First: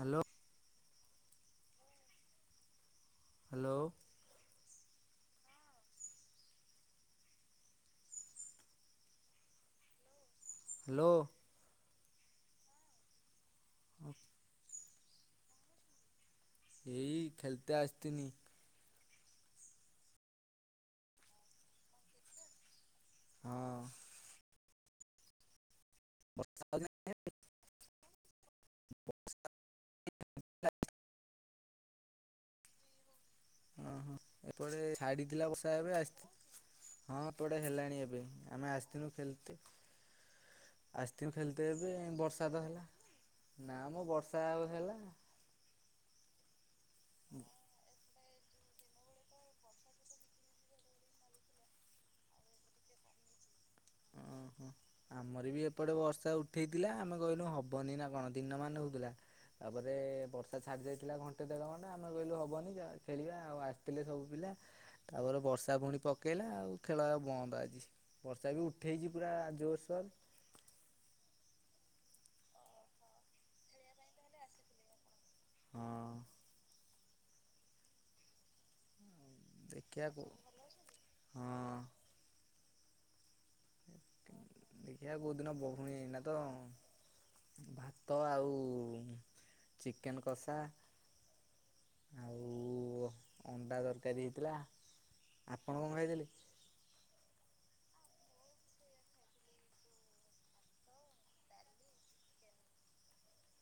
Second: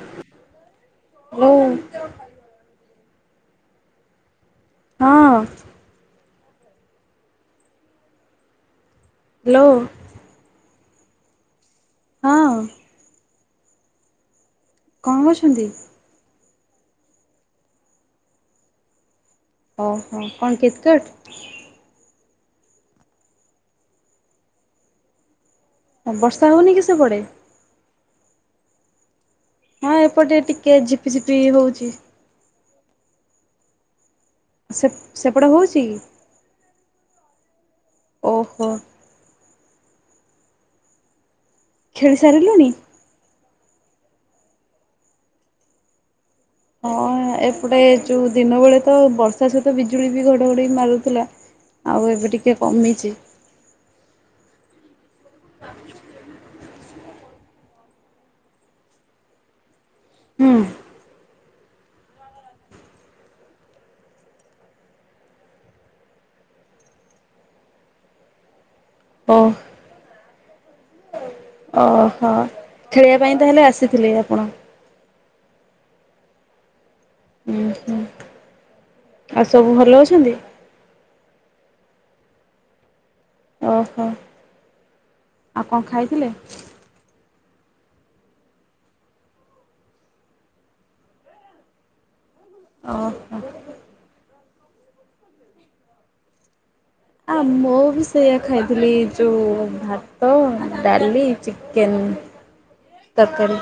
Hello ହୁଁ। Hello ହଁ, hello. Hello ହଁ। ଅଫ୍- କଣ କରୁଛନ୍ତି? ଏଇ ଖେଲତେ ଆସିଥିନି। ଓହୋ କଣ କ୍ରିକେଟ୍? ହଁ। ହ ବର୍ଷା ହଉନି ହଉଛି କି ନା? ସେପଟେ? ହଁ ଏପଟେ ଟିକେ ଝିପିଝିପି ହଉଛି। ଓହୋ ଏପଟେ ସେ ସେପଟେ ଛାଡିଥିଲା ବର୍ଷା ହଉଛି ଏବେ କି? ଆସି ହଁ ଏପଟେ ହେଲାଣି ଏବେ ଓହୋ ଆମେ ଆସିିଥିଲୁ ଖେ ଆସିଥିନ ଖେଳଥେ ଏବେ ଖେଳି ବର୍ଷା ତ ସାରିଲୁଣି? ହେଲା ନା ମ ବର୍ଷା ହେଲା ହଁ ଏପଟେ ଏ ଯୋଉ ଦିନ ବେଳେ ତ ବର୍ଷା ସହିତ ବିଜୁଳି ବି ଘଡଘଡି ମାରୁଥିଲା। ଆଉ ଏବେ ଟିକେ କମିଛି। ଓହୋ। ଆମର ବି ଏପଟେ ବର୍ଷା ଉଠେଇଥିଲା ଆମେ କହିଲୁ ହବନି ନା କଣ ଦିନ ମାନ ହଉଥିଲା। ତାପରେ ବର୍ଷା ହୁଁ ଛାଡି ଯାଇଥିଲା ଘଣ୍ଟ ଘଣ୍ଟେ ଦେଢ ଘଣ୍ଟା ଆମେ କହିଲୁ ହବନି ଖେଳିବା ଆଉ ଆସିଥିଲେ ସବୁ ପିଲା ତାପରେ ବର୍ଷା ପୁଣି ପକେଇଲା ଆଉ ଖେଳ ବନ୍ଦ ଆଜି। ବର୍ଷା ବି ଉ ଉଠେଇଛି ପୁରା ଓ ଜୋରସୋର। ଓହୋ ଖେଳିବା ପାଇଁ ତାହେଲେ ଆସିଥିଲେ ଆପଣ? ହଁ। ଉଁ ହୁଁ। ଆଉ ସବୁ ଭଲ ଦେଖିଆ କୁ ଅଛନ୍ତି? ହଁ। ଓହୋ ଦେଖିଆ କୋଉ ଦିନ ଆଉ କଣ ବହୁଣୀ ଏଇନା ଖାଇଥିଲେ? ତ ଭାତ ଆଉ ଚିକେନ୍ କଷା। ଆଉ ଓହୋ। ଅଣ୍ଡା ତରକାରୀ ହେଇଥିଲା ଆପଣ କଁ ଖାଇଥିଲେ? ଆ ମୁଁ ବି ସେଇଆ ଖାଇଥିଲି ଯୋଉ ଭାତ ଡାଲି ଚିକେନ୍। ତରକାରୀ।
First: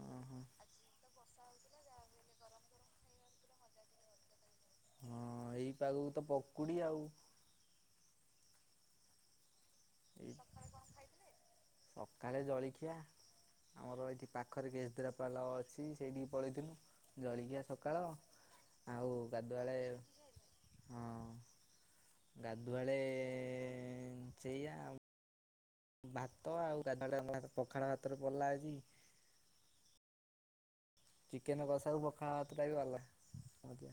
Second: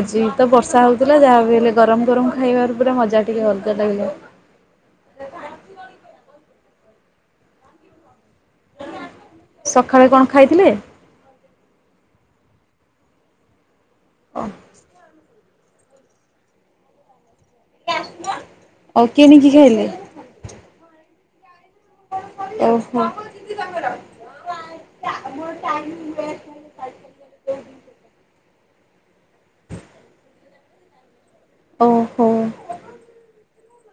ଆଜି ଓହୋ ତ ବର୍ଷା ହଉଥୁଲା ଯାହା ବି ହେଲେ ଗରମ ଗରମ ଖାଇବାର ପୁରା ମଜା ଟିକେ ଅଲଗା ଲାଗିଲା। ହଁ ଏଇ ପାଗୁକୁ ତ ପକୁଡ଼ି ଆଉ। ସକାଳେ କଣ ଏଇ ଖାଇଥିଲେ? ସକାଳେ ଜଳିଖିଆ। ଆମର ଏଇଠି ପାଖର କେସଦୁରାପାଲ ଅଛି ସେଇଠି ପଳେଇଥିନୁ ଜଳିଖିଆ ସକାଳ ଓ ଆଉ କିଣିକି ଗାଧୁଆଳେ ଖାଇଲେ? ହଁ। ଗାଧୁଆଳେ ଓହୋ। ଏଁ ସେଇଆ ଆଉ। ଭାତ ଆଉ ଗାଧୁଆଳେ ହାତ ଆମ ପଖାଳ ଭାତରେ ପଲା ଆଜି। ଚିକେନ କଷାକୁ ଓହୋ। ପଖାଳ ଭାତଟା ବି ଭଲ ଆଜ୍ଞା।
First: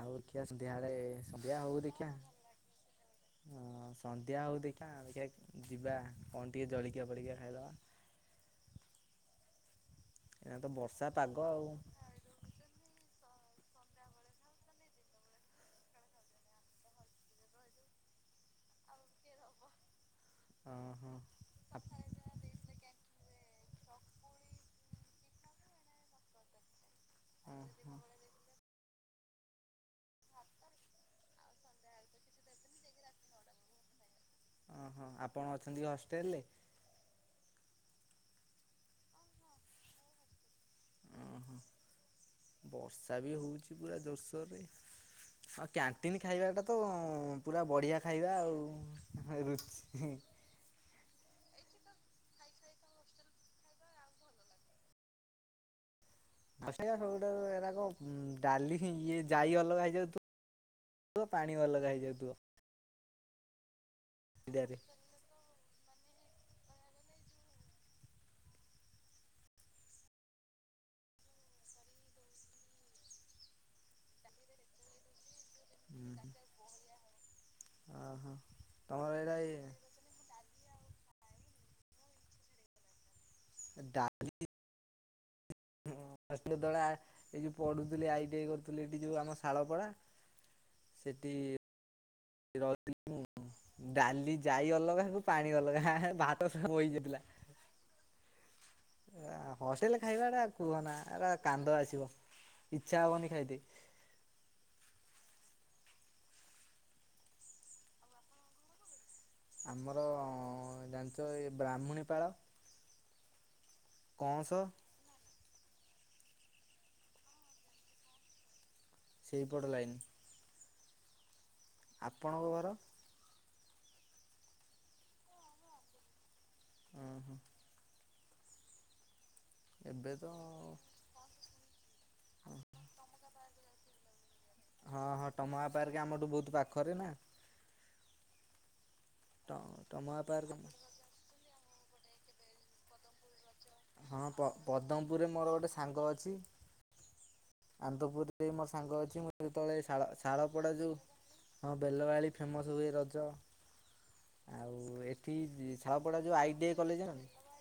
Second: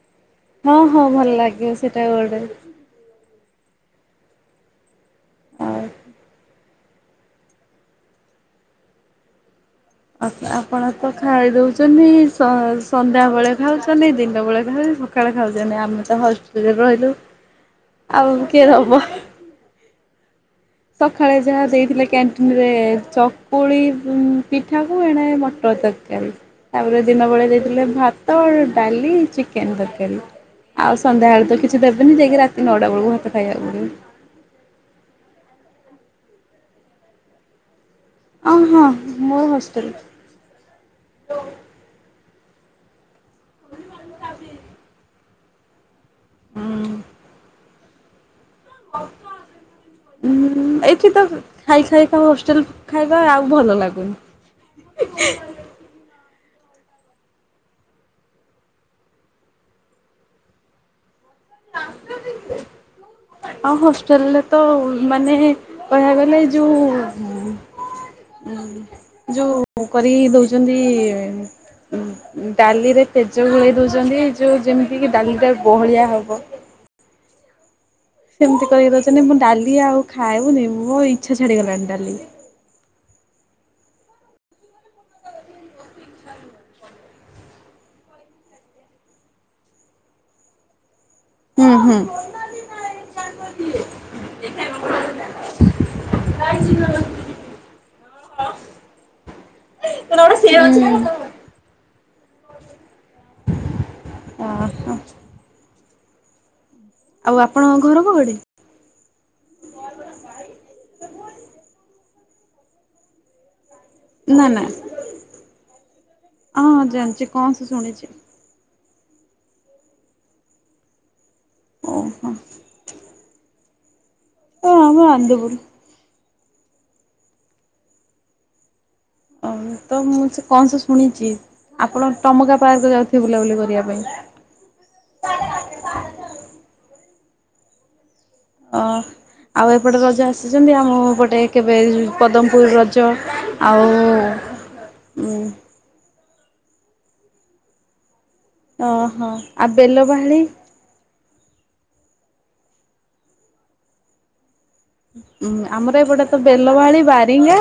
ଆଉ ରୁଖିଆ ହଁ ସନ୍ଧ୍ୟାଳେ ହଁ ଭଲ ସନ୍ଧ୍ୟା ଲାଗିବ ହଉ ସେଟା ଦେଖିଆ। [inaudible] ହଁ ସନ୍ଧ୍ୟା ହଉ ଦେଖା ଦେଖିଆ ଆଉ ଯିବା କଣ ଟିକେ ଜଳିଖିଆ ଫଳିଖିଆ ଖାଇଦବା। ଅ ଏଇନା ଆପଣ ବର୍ଷା ତ ପାଗ ଖାଇ ଆଉ ଦୋଉଚନ୍ତି। ସ ସନ୍ଧ୍ୟା ବେଳେ ଖାଉଛନ୍ତି ଦିନ ବେଳେ ଖାଉ ସକାଳେ ଖାଉଚନି ଆମେ ତ ହଷ୍ଟେଲରେ ରହିଲୁ। ଆଉ କିଏ ଦବ? ଓହୋ ସଖାଳେ ଯାହା ଦେଇଥିଲେ କ୍ୟାନ୍ ଟିନିରେ ଚକୁଳି ଉଁ ପିଠାକୁ ଏଣେ ମଟର ତରକାରୀ। ତାପରେ ଦିନ ବେଳେ ଦେଇଥିଲେ ଓହୋ ଭାତ ଡାଲି ଚିକେନ ତରକାରୀ ଆଉ ସନ୍ଧ୍ୟା ଏଳେ ତ କିଛି ଦେବେନି ଯାଇକି ରାତି ନଟା ବେଳୁକୁ ଭାତ ଖାଇବାକୁୁ ପଡ଼ିବ। ଓହୋ ଆପଣ ଅଛନ୍ତି ହଷ୍ଟେଲରେ? ଅଁ ହଁ ମୋର ହଷ୍ଟେଲ୍। ଓହୋ ବର୍ଷା ବି ହୋଉଚି ପୁରା ଜୋର ସୋରରେ। ହଁ କ୍ୟାଣ୍ଟିନି ଖାଇବାଟା ତ ପୁରା ବଢି଼ଆ ଖାଇବା ଆଉ। ରୁଚି ହୁଁ ଏଇଠି ତ ଖାଇ ଖାଇକା ହଷ୍ଟେଲ୍ ଖାଇବା ଆଉ ଭଲ ଲାଗୁନି। [inaudible] ହଉଠାରୁ ଏରାକ ଉଁ ଡାଲି ହିଁ ଇଏ ଜାଇ ଅଲଗା ହେଇଯାଉ ଥୁ ଉଅ ପାଣି ଅଲଗା ହେଇଯାଉଥୁବ। ଆଉ ହଷ୍ଟେଲ୍ ରେ ତ ପିଡାରେ ମାନେ କହିବାକୁ ଗଲେ ଏ ଯୋଉ ଉଁ ଯୋଉ କରିକି ଦୋଉଚନ୍ତି ଉଁ ଉଁ ଡାଲିରେ ପେଜ ଗୋଳେଇ ଦୋଉଚନ୍ତି ଯୋଉ ଯେମିତି କି ଡାଲିଟା ବହଳିଆ ଉଁ ହବ। ହୁଁ। ସେମତି କରି ଦୋଉଚନ୍ତି ମୁଁ ଡାଲି ଆଉ ଖାଏଉନି ମୋ ଇଚ୍ଛା ଛାଡ଼ି ଗଲାଣି ଡାଲି। ଡା ହୁଁ ହଷ୍ଟେଲ ଦଳା ଏଇ ଯୋଉ ପଢ଼ୁଥିଲି ଆଇ ଟି ଆଇ କରୁଥିଲି ହେଠି ଯୋଉ ଆମ ଶାଳପଡ଼ା। ସେଠି ଉଁ ହୁଁ। ରହିତିଲି ମୁଁ ଡାଲି ଜାଇ ଅଲଗାକୁ ପାଣି ଅଲଗା ଭାତ ସ ବୋହିଯାଇଥିଲା। ଅଁ ହ। ଅ ହଟେଲେ ଖାଇବା ଟା କୁହନା ଏରା କାନ୍ଦ ଆସିବ ଇଛା ହବନି ଖାଇ ତେ। ଓ ହୋ। ଆଉ ଆପଣଙ୍କ ଘର କୁଆଡେ? ଆମର ଜାଣିଚ ଏ ବ୍ରାହ୍ମଣୀପାଳ ନା ନା ହଁ ଜାଣିଚି କଣ ସେ ଶୁଣିଚି ସେଇପଟ ଲାଇନ୍ ଓହୋ ହଁ ଆପଣଙ୍କ ଘର? ହଁ ଆମ ଆନ୍ଦପୁୁର। ଓ ହୋଁ [inaudible] ତ ମୁଁ ସେ କଣ ସେ ଶୁଣିଚି ଆପଣ ଟମକା ପାର୍କ ଯାଉଥିବେ ବୁଲାବୁଲି କରିବା ପାଇଁ। ହଁ ହଁ ଟମାକା ପାର୍କ ଆମଠୁ ବହୁତ ପାଖରେ ନା। ଅ ଟ ଆଉ ଏପଟେ ଟମା ରଜ ପାର୍କ ଆସୁଚନ୍ତି ଆମ ପଟେ? ଏବେ ପଦମ୍ ପୁର ରଜ ଆଉ ହଁ ପଦମ୍ ପୁରରେ ମୋର ଗୋଟେ ସାଙ୍ଗ ଅଚି ଆନ୍ଦପୁର ଯିଏ ମୋ ସାଙ୍ଗ ଅଛି ଓହୋ ମୁଁ ଆଉ ଯେତବେଳେ ଶାଳ ବେଲବାହାଳି ଶାଳ ପଡା ଯୋଉ ହଁ ବେଲବାଳି ଫେମସ୍ ହୁଏ ରଜ ଆଉ ଏଠି ଆମର ଶାଳପଡ଼ା ଏପଟେ ଯୋଉ ତ I T I Belbahali college ନା ବାରିଙ୍ଗା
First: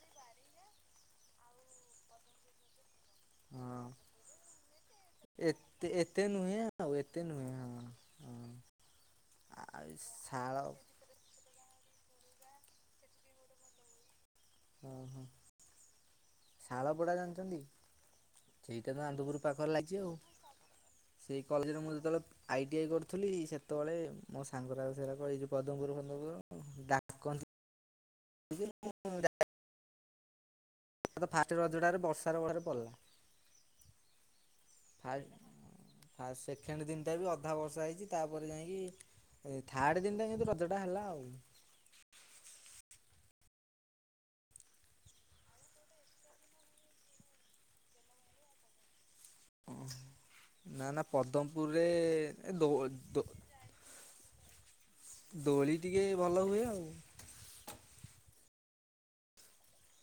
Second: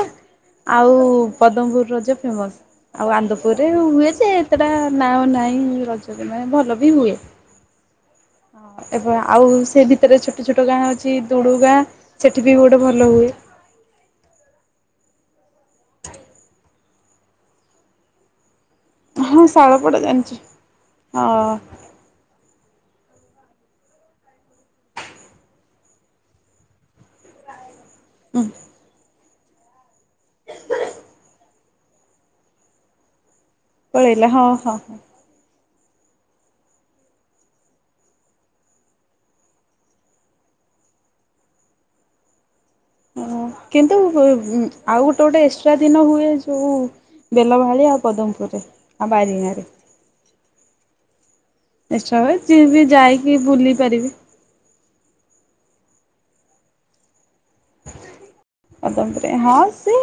ଆଉ ପଦମ୍ ପୁର ରଜ ଫେମସ୍। ଆଉ ଆନ୍ଦପୁରରେ ହଁ ହୁଏ ଯେ ଏତେଟା ନାଓ ନାଇଁ ଏତେ ରଜ ଏତେ ନାହି ନୁହେଁ ଭଲ ବି ଆଉ ହୁଏ। ଏତେ ନୁହେଁ ହଁ ହଁ ଏବେ ଆଉ ସେ ବିତରେ ଛୋଟ ଛୋଟ ଗାଁ ଅ ଅଛି ଦୁଡ଼ୁଗା ସେଠି ବି ଗୋଟେ ଭଲ ହୁଏ। ଓ ହୋ ଶାଳପଡା ଜାଣିଚନ୍ତି? ସେଇଟା ତ ଆନ୍ଦପୁର ହଁ ପାଖରେ ଲାଗିଚି ଶାଳପଡ଼ା ଆଉ ଜାଣିଛି ସେଇ କଲେଜେ ହଁ ରେ ମୁଁ ଯେତବେଳେ ଆଇ ଟି ଆଇ କରୁଥିଲି ସେତବେଳେ ମୋ ସାଙ୍ଗର ସେଟ କହିଛି ପଦମପୁର ଫଦମପୁର [inaudible] ଡାକନ୍ତି ଆଉ ତ ଫାର୍ଷ୍ଟ ରଜଟା ରେ ବର୍ଷାର ର ଭାର ପଡିଲା। ପଳେଇଲା ହଁ ହଁ। ହା ସେକେଣ୍ଡ ଦିନି ଠାରୁ ଅଧା ବର୍ଷା ହେଇଛି ତାପରେ ଯାଇକି ଏ ଥାର୍ଡ ଦିନଟା କିନ୍ତୁ ରଜ ଟା ହେଲା ଆଉ। ଓ କିନ୍ତୁ ଆଉ ଗୋଟେ ଗୋଟେ ଏକ୍ସଟ୍ରା ଦିନ ହୁଏ ଯୋଉ ବେଲଭାଳିଆ ଆଉ ପଦମପୁରରେ ଆଉ ବାରିନାରେ। ହୁଁ [inaudible] ନା ନା ପଦ୍ମପୁରରେ ଏକ୍ସଟ୍ରା ହୁଏ ଯିଏ ବି ଯାଇକି ବୁଲି ପାରିବେ। [inaudible] ଦୋଳି ଟିକେ ଭଲ ହୁଏ ଆଉ। ହ [inaudible] ଆଉ ତାପରେ ହଁ ସେ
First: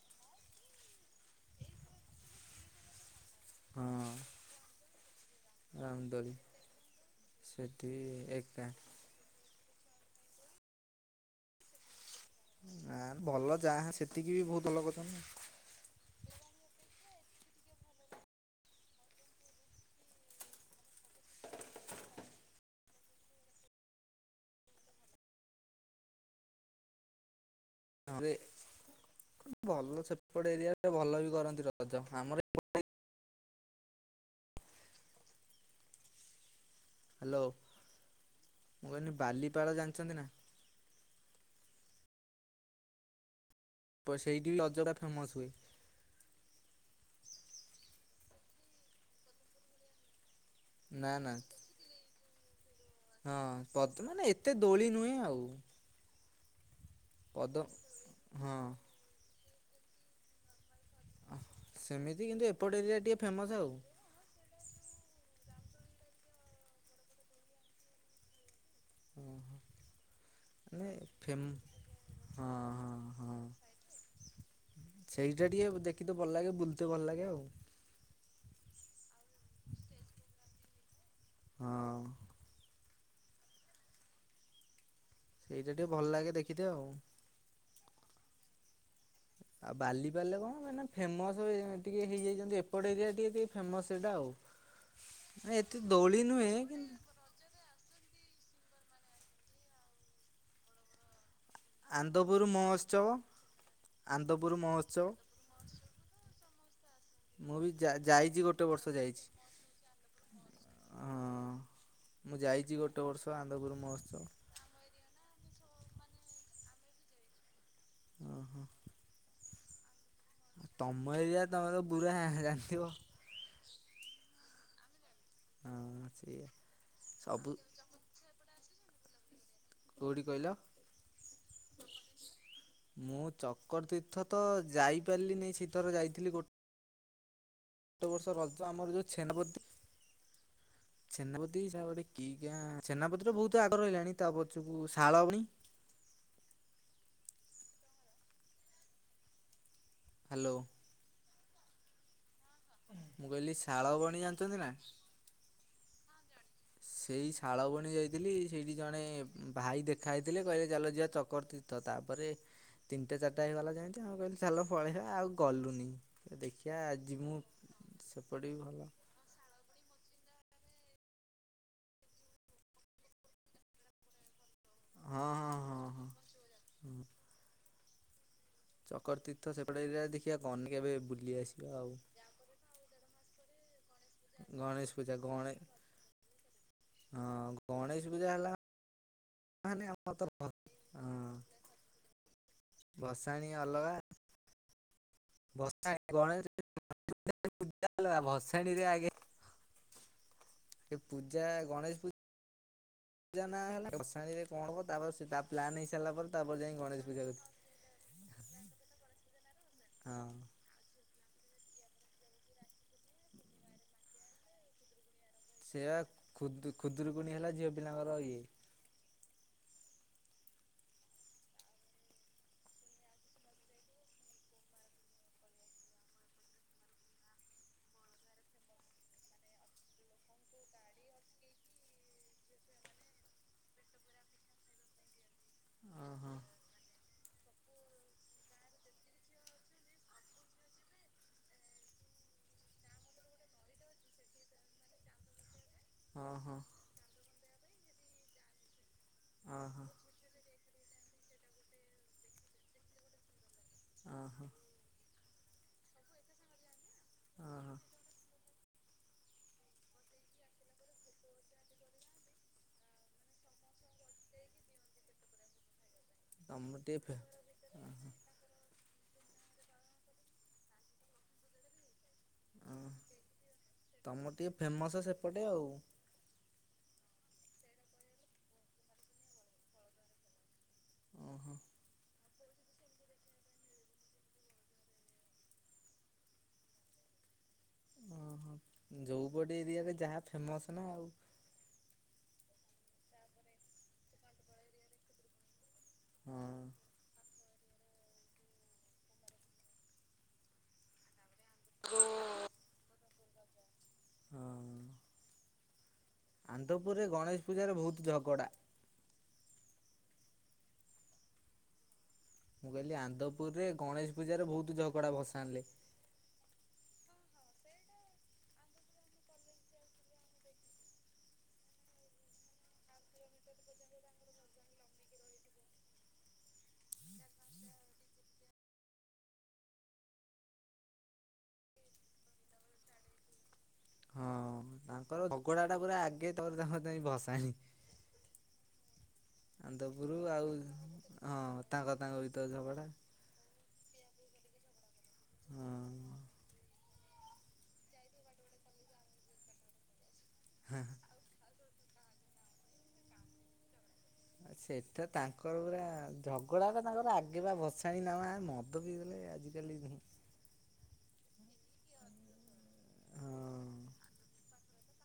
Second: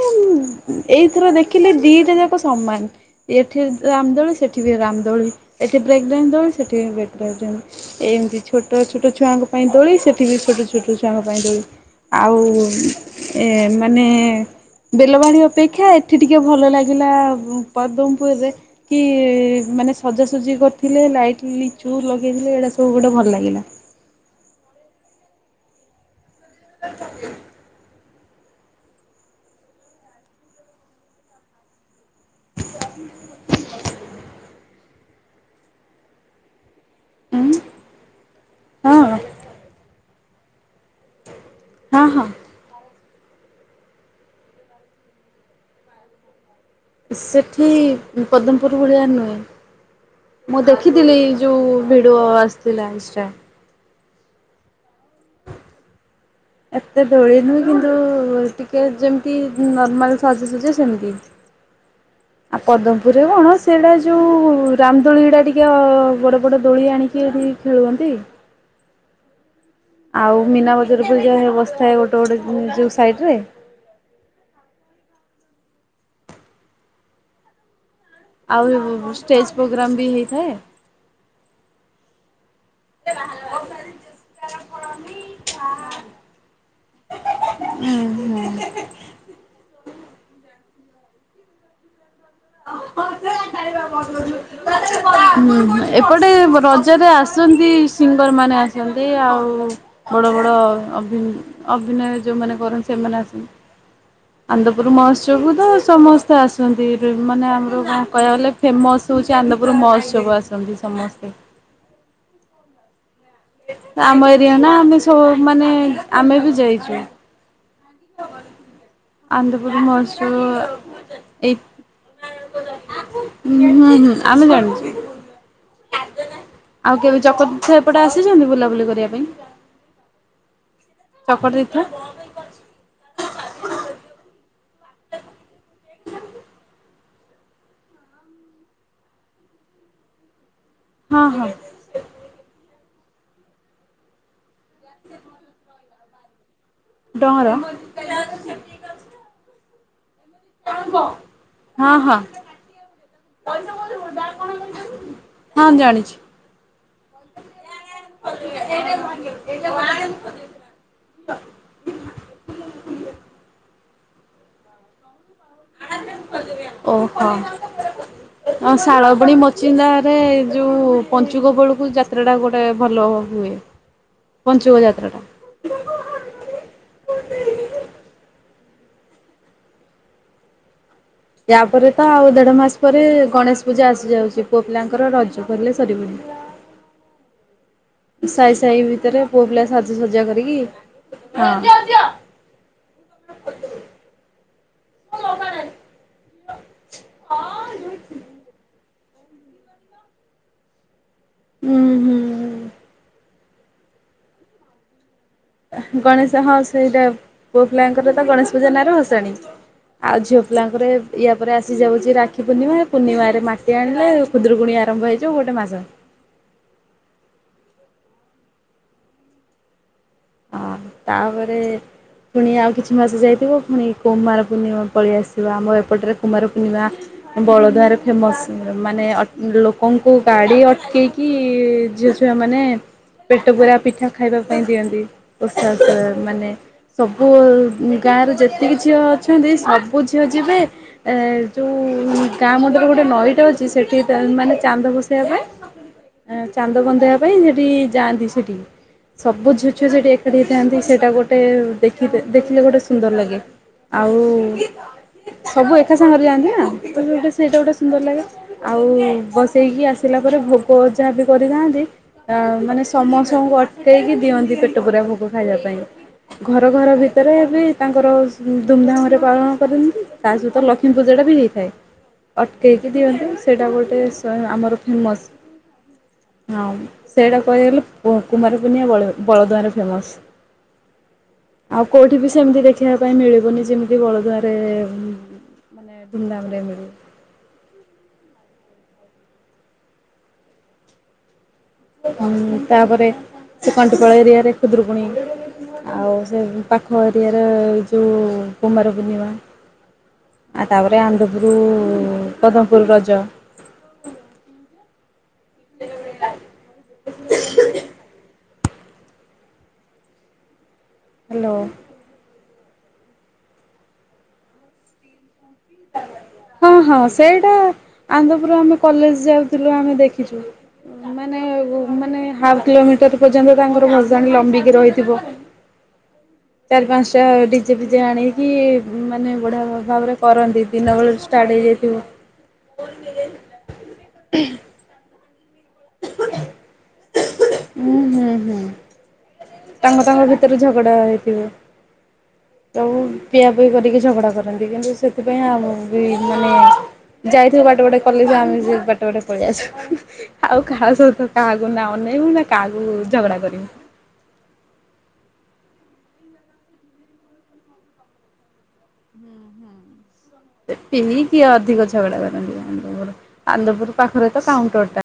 ଏଇଥର ଦେଖିଲି ଦିଇଟା ଯାକ ସମାନ। ଏଠି ହଁ ରାମଦୋଳି ସେଠି ବି ରାମଦୋଳି। ଏଠ ବେ ରାମଦୋଳି। ଦ ସେଠି ଏତି ସେଠି ଛୋଟ ଏକା ଛୋଟ [inaudible] ଛୋଟ ଛୁଆଙ୍କ ପାଇଁ ଦୋଳି ସେଠିବି ଛୋଟ ଛୋଟ ଛୁଆଙ୍କ ପାଇଁ ଦୋଳି। ଆଉ ନା ଭଲ ଏ ଯାହା ମାନେ ସେତିକି ବି ବହୁତ ଭଲ କରୁଛନ୍ତି। ବେଲବାଡି ଅପେକ୍ଷା ଏଠି ଟିକିଏ ଭଲ ଲାଗିଲା ପଦ୍ମପୁରୁ ରେ। କି ମାନେ ସଜାସଜି କରିଥିଲେ ଲାଇଟ୍ ଲିଚୁ ଲଗେଇଥିଲେ ଏଇଡ଼ା ସବୁ ଗୁଟେ ଭଲ ଲାଗିଲା। ତା [inaudible] ରେ ଭଲ ସେପଟ ଏରିଆରେ ଭଲ ବି କରନ୍ତି ରଜ ଆମର ଏପଟେ ହୁଁ [inaudible] ଉଁ ହାଲୋ ମୁଁ ହଁ କହିଲି ବାଲିପାଳ ଜାଣିଛନ୍ତି ନା? ହଁ ହଁ। ସେଇଠି ବି ଅଯଗା ଫେମସ୍ ହୁଏ। ସେଇଠି ପଦମପୁର ଭଳିଆ ନୁହେଁ। ମୁଁ ନା ଦେଖିଥିଲି ଇଏ ନା ଯୋଉ ଭିଡିଓ ଆସିଥିଲା ଇନଷ୍ଟା ହଁ ପଦ ମାନେ ଏତେ ଦୋଳି ନୁହେଁ ଆଉ। ଏତେ ଦୋଳି ପଦ ନୁହେଁ କିନ୍ତୁ ହଁ। ଟିକେ ଯେମିତି ନର୍ମାଲ ସାଜସଜା ସେମତି ସେମିତି କିନ୍ତୁ ଆଉ ଏପଟ ଏରିଆ ଟିକେ ପଦମପୁରରେ ଫେମସ୍ କଣ ଆଉ ସେଇଟା ଯଉଁ ରାମଦୋଳିଗୁଡା ଟିକେ ବଡ଼ ବଡ଼ ଦୋଳି ଆଣିକି ଏଠି ଖେଳୁଛନ୍ତି। ହଁ ଆଉ ମୀନା ମାନେ ବଜାର ପୂଜା ଫେମ ବସିଥାଏ ଗୋଟେ ହଁ ଗୋଟେ ଯୋଉ ହଁ ସାଇଡରେ। ହଁ। ସେଇଟା ଟିକେ ଦେଖିତେ ଭଲ ଲାଗେ ବୁଲିତେ ଭଲ ଲାଗେ ଆଉ। ଆଉ ଷ୍ଟେଜ ପ୍ରୋଗ୍ରାମ ବି ହେଇଥାଏ। ହଁ। [unintelligible] ସେଇଟା ଟିକେ ଭଲ ଲାଗେ ଦେଖିତେ ଆଉ। ହୁଁ ହ [unintelligible] ଆଉ ବାଲିପାରିଲେ କଣ ହବ ମାନେ ଫେମସ ଟିକେ ହେଇଯାଇ ମାନେ ଏତେ ଦୋଳି ଏପଟେ ନୁହେଁ କିନ୍ତୁ ରଜରେ ଆସ ଆସନ୍ତି ସିଙ୍ଗର ମାନେ ଆସନ୍ତି ଆଉ ବଡ ବଡ ଅଭି ଅଭିନୟ ଆନ୍ଦପୁର ଯୋଉମାନେ କରନ୍ତି ମହୋତ୍ସବ ସେମାନେ ଆସନ୍ତି। ଆନ୍ଦପୁର ଆନନ୍ଦପୁର ମହୋତ୍ସବ ମହୋତ୍ସବକୁ ତ ସମସ୍ତେ ଆସନ୍ତି। ମାନେ ମୁଁ ବି ଆମର କଣ ଯା-ଯାଇଛି କହିବାକୁ ଗଲେ ଗୋଟେ ବର୍ଷ ଫେମସ୍ ଯାଇଛି। ହେଉଛି ଆନ୍ଦପୁର ମହୋତ୍ସବ ଆସନ୍ତି ସମସ୍ତେ। ହଁ ମୁଁ ଯାଇଛି ଗୋଟେ ବର୍ଷ ଆନନ୍ଦପୁର ମହୋତ୍ସବ। [unintelligible] ସ ମାନେ ଆମେ ବି ଯାଇଛୁ। ଓହୋ। ଆନ୍ଦପୁର ମହୋତ୍ସବ ତମ ଏରିଆ ଏଇ ତମେ ତ ପୁରା ଜାଣିଥିବ। ହୁଁ ହୁଁ ହୁଁ ଆମେ ଜାଣିଚୁ। ହଁ ହଁ ସେଇଆ ସବୁ ଚକତୀର୍ଥ ଏପଟେ ଆସିଛନ୍ତି ବୁଲାବୁଲି କରିବା ପାଇଁ? କୋଉଠି କହିଲ? [unintelligible] ମୁଁ ଚକର ତୀର୍ଥ ତ ଯାଇପାରିଲିିନି ସେଥର ଯାଇଥିଲି ଗୋଟେ ଗୋଟେ ବର୍ଷ ରଜ ଆମର ଯୋଉ ଛେନାପଦୀ ହଁ ହଁ ଛେନପଦି [inaudible] କି ଜାଣି ସେନାପତି ତ ବହୁତ ଆଗ ରହିଲାଣି ତା ପଛକୁ ଶାଳ ପୁଣି ଡଅଁର [unintelligible] ହ୍ୟାଲୋ। ହଁ ହଁ। ମୁଁ କହିଲି ଶାଳ ବଣି ଜାଣିଛନ୍ତି ନା? ହଁ ଜାଣିଛି। ସେଇ ଶାଳବଣୀ ଯାଇଥିଲି ସେଇଠି ଜଣେ ଭାଇ ଦେଖା ହେଇଥିଲେ କହିଲେ ଜାଲ ଯିବା ଚକରତୀର୍ଥ ତ ତାପରେ ତିନିଟା, ଚାରିଟା ହେଇଗଲା ଯେମିତି ଆମେ କହିଲେ ଚାଲ ପଳେଇବା ଆଉ କଲୁନି ଦେଖିବା ଆଜି ମୁଁ ସେପଟେ ବି ଭଲ [unintelligible] ଚିନ୍ଦାରେ ଯେଉଁ ପଞ୍ଚୁକୋ ବେଳକୁ ଯାତ୍ରାଟା ଗୋଟେ ଭଲ ହୁଏ। ପଞ୍ଚୁକ ଯାତ୍ରା ଟା। ହୁଁ‌‌। ଚକର ତୀର୍ଥ ସେପଟେ ଏଇ ଦେଖିବା କଣ କେବେ ବୁ ୟାପରେ ତ ଆଉ ଦେଢ ମାସ ପରେ ଗଣେଶ ପୂ ପୂଜା ଆସିଯାଉଛି ପୁଅ ଗଣେଶ ପିଲାଙ୍କର ପୂଜା ରଜ ଗଣେ କରିଲେ ସରିବନି। ହଁ ଗଣେଶ ପୂଜା ସାହି ସାହି ଭିତରେ ପୁଅ ପିଲା ହେଲାେ ଆମ ସାଜସଜା ତ କରିକି ରଜ। ହଁ ଭସାଣିୀ ଅଲଗା ଭସାଣ ଗଣେଶ ପୂା ହେ ଭସାଣିୀରେ ଆଗେ ଏ ପୂଜା ହୁଁ ଗଣେଶ ପୂଜା ହୁଁ। ପୂଜା ନାଁ ହେଲା ବସାଣି ରେ କଣ କବ ତାପରେ ସ ଗଣେଶ ହଁ ସେଇଟା ପୁଅ ପିଲାଙ୍କର ତ ଗଣେଶ ପୂଜା ନାଁରେ ଭସାଣି। ଆଉ ହଁ ଝିଅ ପିଲାଙ୍କ ତା ପରେ ୟା ପରେ ଆସିଯାଉଛି ରାକ୍ଷୀ ପୂର୍ଣ୍ଣିମା ପୂର୍ଣିମାରେ ମାଟି ଆଣିଲେ କଷୁଦ୍ରକୁଣଣି ଆରମ୍ଭ ହେଇଛି ସେଆ ଖୁଦରୁକୁଣୀ ହେଲା ଝିଅ ପିଲାଙ୍କର ଇଏ। ହଁ ତାପରେ ପୁଣି ଆଉ କିଛି ମାସ ଯାଇଥିବ ପୁଣି କୁମାର ପୂର୍ଣ୍ଣିମା ପଳେଇ ଆସିବ ଆମ ଏପଟରେ କୁମାର ପୂର୍ଣ୍ଣିମା ବଳଦଆରେ ଫେମସ୍ ମାନେ ଲୋକଙ୍କୁ ଗାଡ଼ି ଅଟକିି କି ଝିଅଝିଆମାନେ ପେଟ ପରା ପିଠା ଖାଇବା ପାଇଁ ଦିଅନ୍ତି। ପଷା ଓହୋ ମାନେ ସବୁ ଗାଁରେ ଯେତିକି ଝିଅ ଅଛନ୍ତି ସବୁ ଝିଅ ଯିବେ ଏ ଯେଉଁ ଗାଁ ମୁଣ୍ଡରେ ଗୋଟେ ନଈଟା ଅଛି ସେଠି ମାନେ ଚାନ୍ଦ ବୋସେଇବା ପାଇଁ ଓହୋ ଚାନ୍ଦ ବନ୍ଧେଇବା ପାଇଁ ସେଠି ଯାଆନ୍ତି ସେଠି ସବୁ ଝୁ ଓହୋ ଛୁଆ ସେଠି ଥାନ୍ତି ସେଇଟା ଗୋଟେ ଦେ ଦେଖିଲେ ଗୋଟେ ସୁନ୍ଦର ଲାଗେ। ଆଉ ଓହୋ ସବୁ ଏକା ସାଙ୍ଗରେ ଯାଆନ୍ତି ନା ତ ଗୋଟେ ସେଇଟା ଗୋଟେ ଓହୋ ସୁନ୍ଦର ଲାଗେ। ଆଉ ବସେଇକି ଆସିଲା ପରେ ଭୋଗ ଯାହା ବି କରିଥାନ୍ତି। ଅ ମାନେ ସମସ୍ତଙ୍କୁ ଅଟେଇକି ଦିଅନ୍ତି ପେଟ ପୂରା ଭୋକ। ସବୁ ଖାଇବା ପାଇଁ। ଘର ତମର ଘର ଟିକେ ଫେ ଭିତରେ ଏ ବି ତାଙ୍କର ଧୁମଧାମ ରେ ପାଳନ କରନ୍ତି ତା ସହିତ ଲକ୍ଷ୍ମୀ ପୂଜା ଟା ବି ହେଇଥାଏ। ଅଟକେଇକି ଦିଅନ୍ତି ସେଇଟା ଗୋଟେ ତମର ଟିକେ ଆମର ଫେମସ୍। ସେପଟେ ଆଉ ହଁ ସେଇଟା କଗଲେ କୁମାରକୁୁନଆ ବଳଦୂଆଁରେ ଫେମସ୍। ଓହୋ ଆଉ କେଉଁଠି ବି ସେମିତି ଦେଖିବା ପାଇଁ ମିଳିବନି ଯେମିତି ବଳଦୁଆରେ ମାନେ ଧୁମଧାମ ରେ ମିଳୁ। ଓ ହୋ ଯୋଉ ପଟେ ଏରିଆରେ ଯାହା ଫେମସ ନା ଆଉ। ତାପରେ ସେକଣ୍ଟପାଳ ଏରିଆରେ ଖୁଦରୁକୁୁଣୀ ଆଉ ହଁ ସେ ପାଖ ଏରିଆରେ ଏ ଯେଉଁ କୁମାର ପୂର୍ଣ୍ଣିମା। ଆଉ ତାପରେ ଆନନ୍ଦପୁର ପଦମପୁର ରଜ। ହଁ ଆନ୍ତପୁରରେ ଗଣେଶ ପୂଜାର ବହୁତ ଝଗଡ଼ା। ହ୍ୟାଲୋ ମୁଁ କହିଲି ଆନ୍ଦପୁରରେ ଗଣେଶ ପୂଜାାରେ ବହୁତ ଝଗଡା ଭସାଣିଲେ। ହଁ ହଁ ସେଇଟା ଆନ୍ଦପୁର ଆମେ କଲେଜ ଯାଉଥିଲୁ ଆମେ ଦେଖିଛୁ। ମାନେ ମାନେ ହାଫ କିଲୋମିଟର ପର୍ଯ୍ୟନ୍ତ ତାଙ୍କର ଭସାନି ଲମ୍ବିକି ରହିଥିବ। ହଁ ଚାରି ପାଞ୍ଚ ଟା ଡିଜେ ପିଜେ ଆଣିକି ମାନେ ବଢିଆ ଭାବରେ କରନ୍ତି। ଦିନବେେଳ ଷ୍ଟାର୍ଟ ହେଇଯାଇଥିବ। [inaudible] ହଁ ତାଙ୍କର ଝଗଡା ଟା ପୁରା ଆଗେ ତୋର ତାଙ୍କ ଯାଇ ବସ ହୁଁ ହୁଁ ହୁଁ। ତାଙ୍କ ଆନ୍ଦପୁର ତାଙ୍କ ଆଉ ଭିତରେ ଝଗଡ଼ା ହେଇଥିବ। ହଁ ତାଙ୍କ ତାଙ୍କ ଭିତରେ ତ ଝଗଡ଼ା ହଁ। ଉ ପିଇଆ ପିଇ କରିକି ଝଗଡା କରନ୍ତି କିନ୍ତୁ ସେଥିପାଇଁ ଆମ ବି ମାନେ ଯାଇଥିବି ବାଟ ବାଟେ କଲେଜେ ଆମେ ସେ ବାଟେ ବାଟେ ପଳେଇ ଆସୁ ଆଉ କାହା ସହିତ କାହାକୁ ନା ଅନେଇବୁ ନା କାହାକୁ ଝଗଡ଼ା କରିବୁ। ଆ ସେଟା ତାଙ୍କର ପୁରା ଝଗଡା ପା ତାଙ୍କର ଆଗେ ବା ଭସାଣି ନମା ମଦ ପିଇଦେଲେ ଆଜି ଦେଲିନି। ସେ ପିଇକି ଅଧିକ ଝଗଡା କରନ୍ତି। ହଁ। ଆନ୍ଦପୁର ପାଖରେ ତ କାଉଣ୍ଟର ଟା।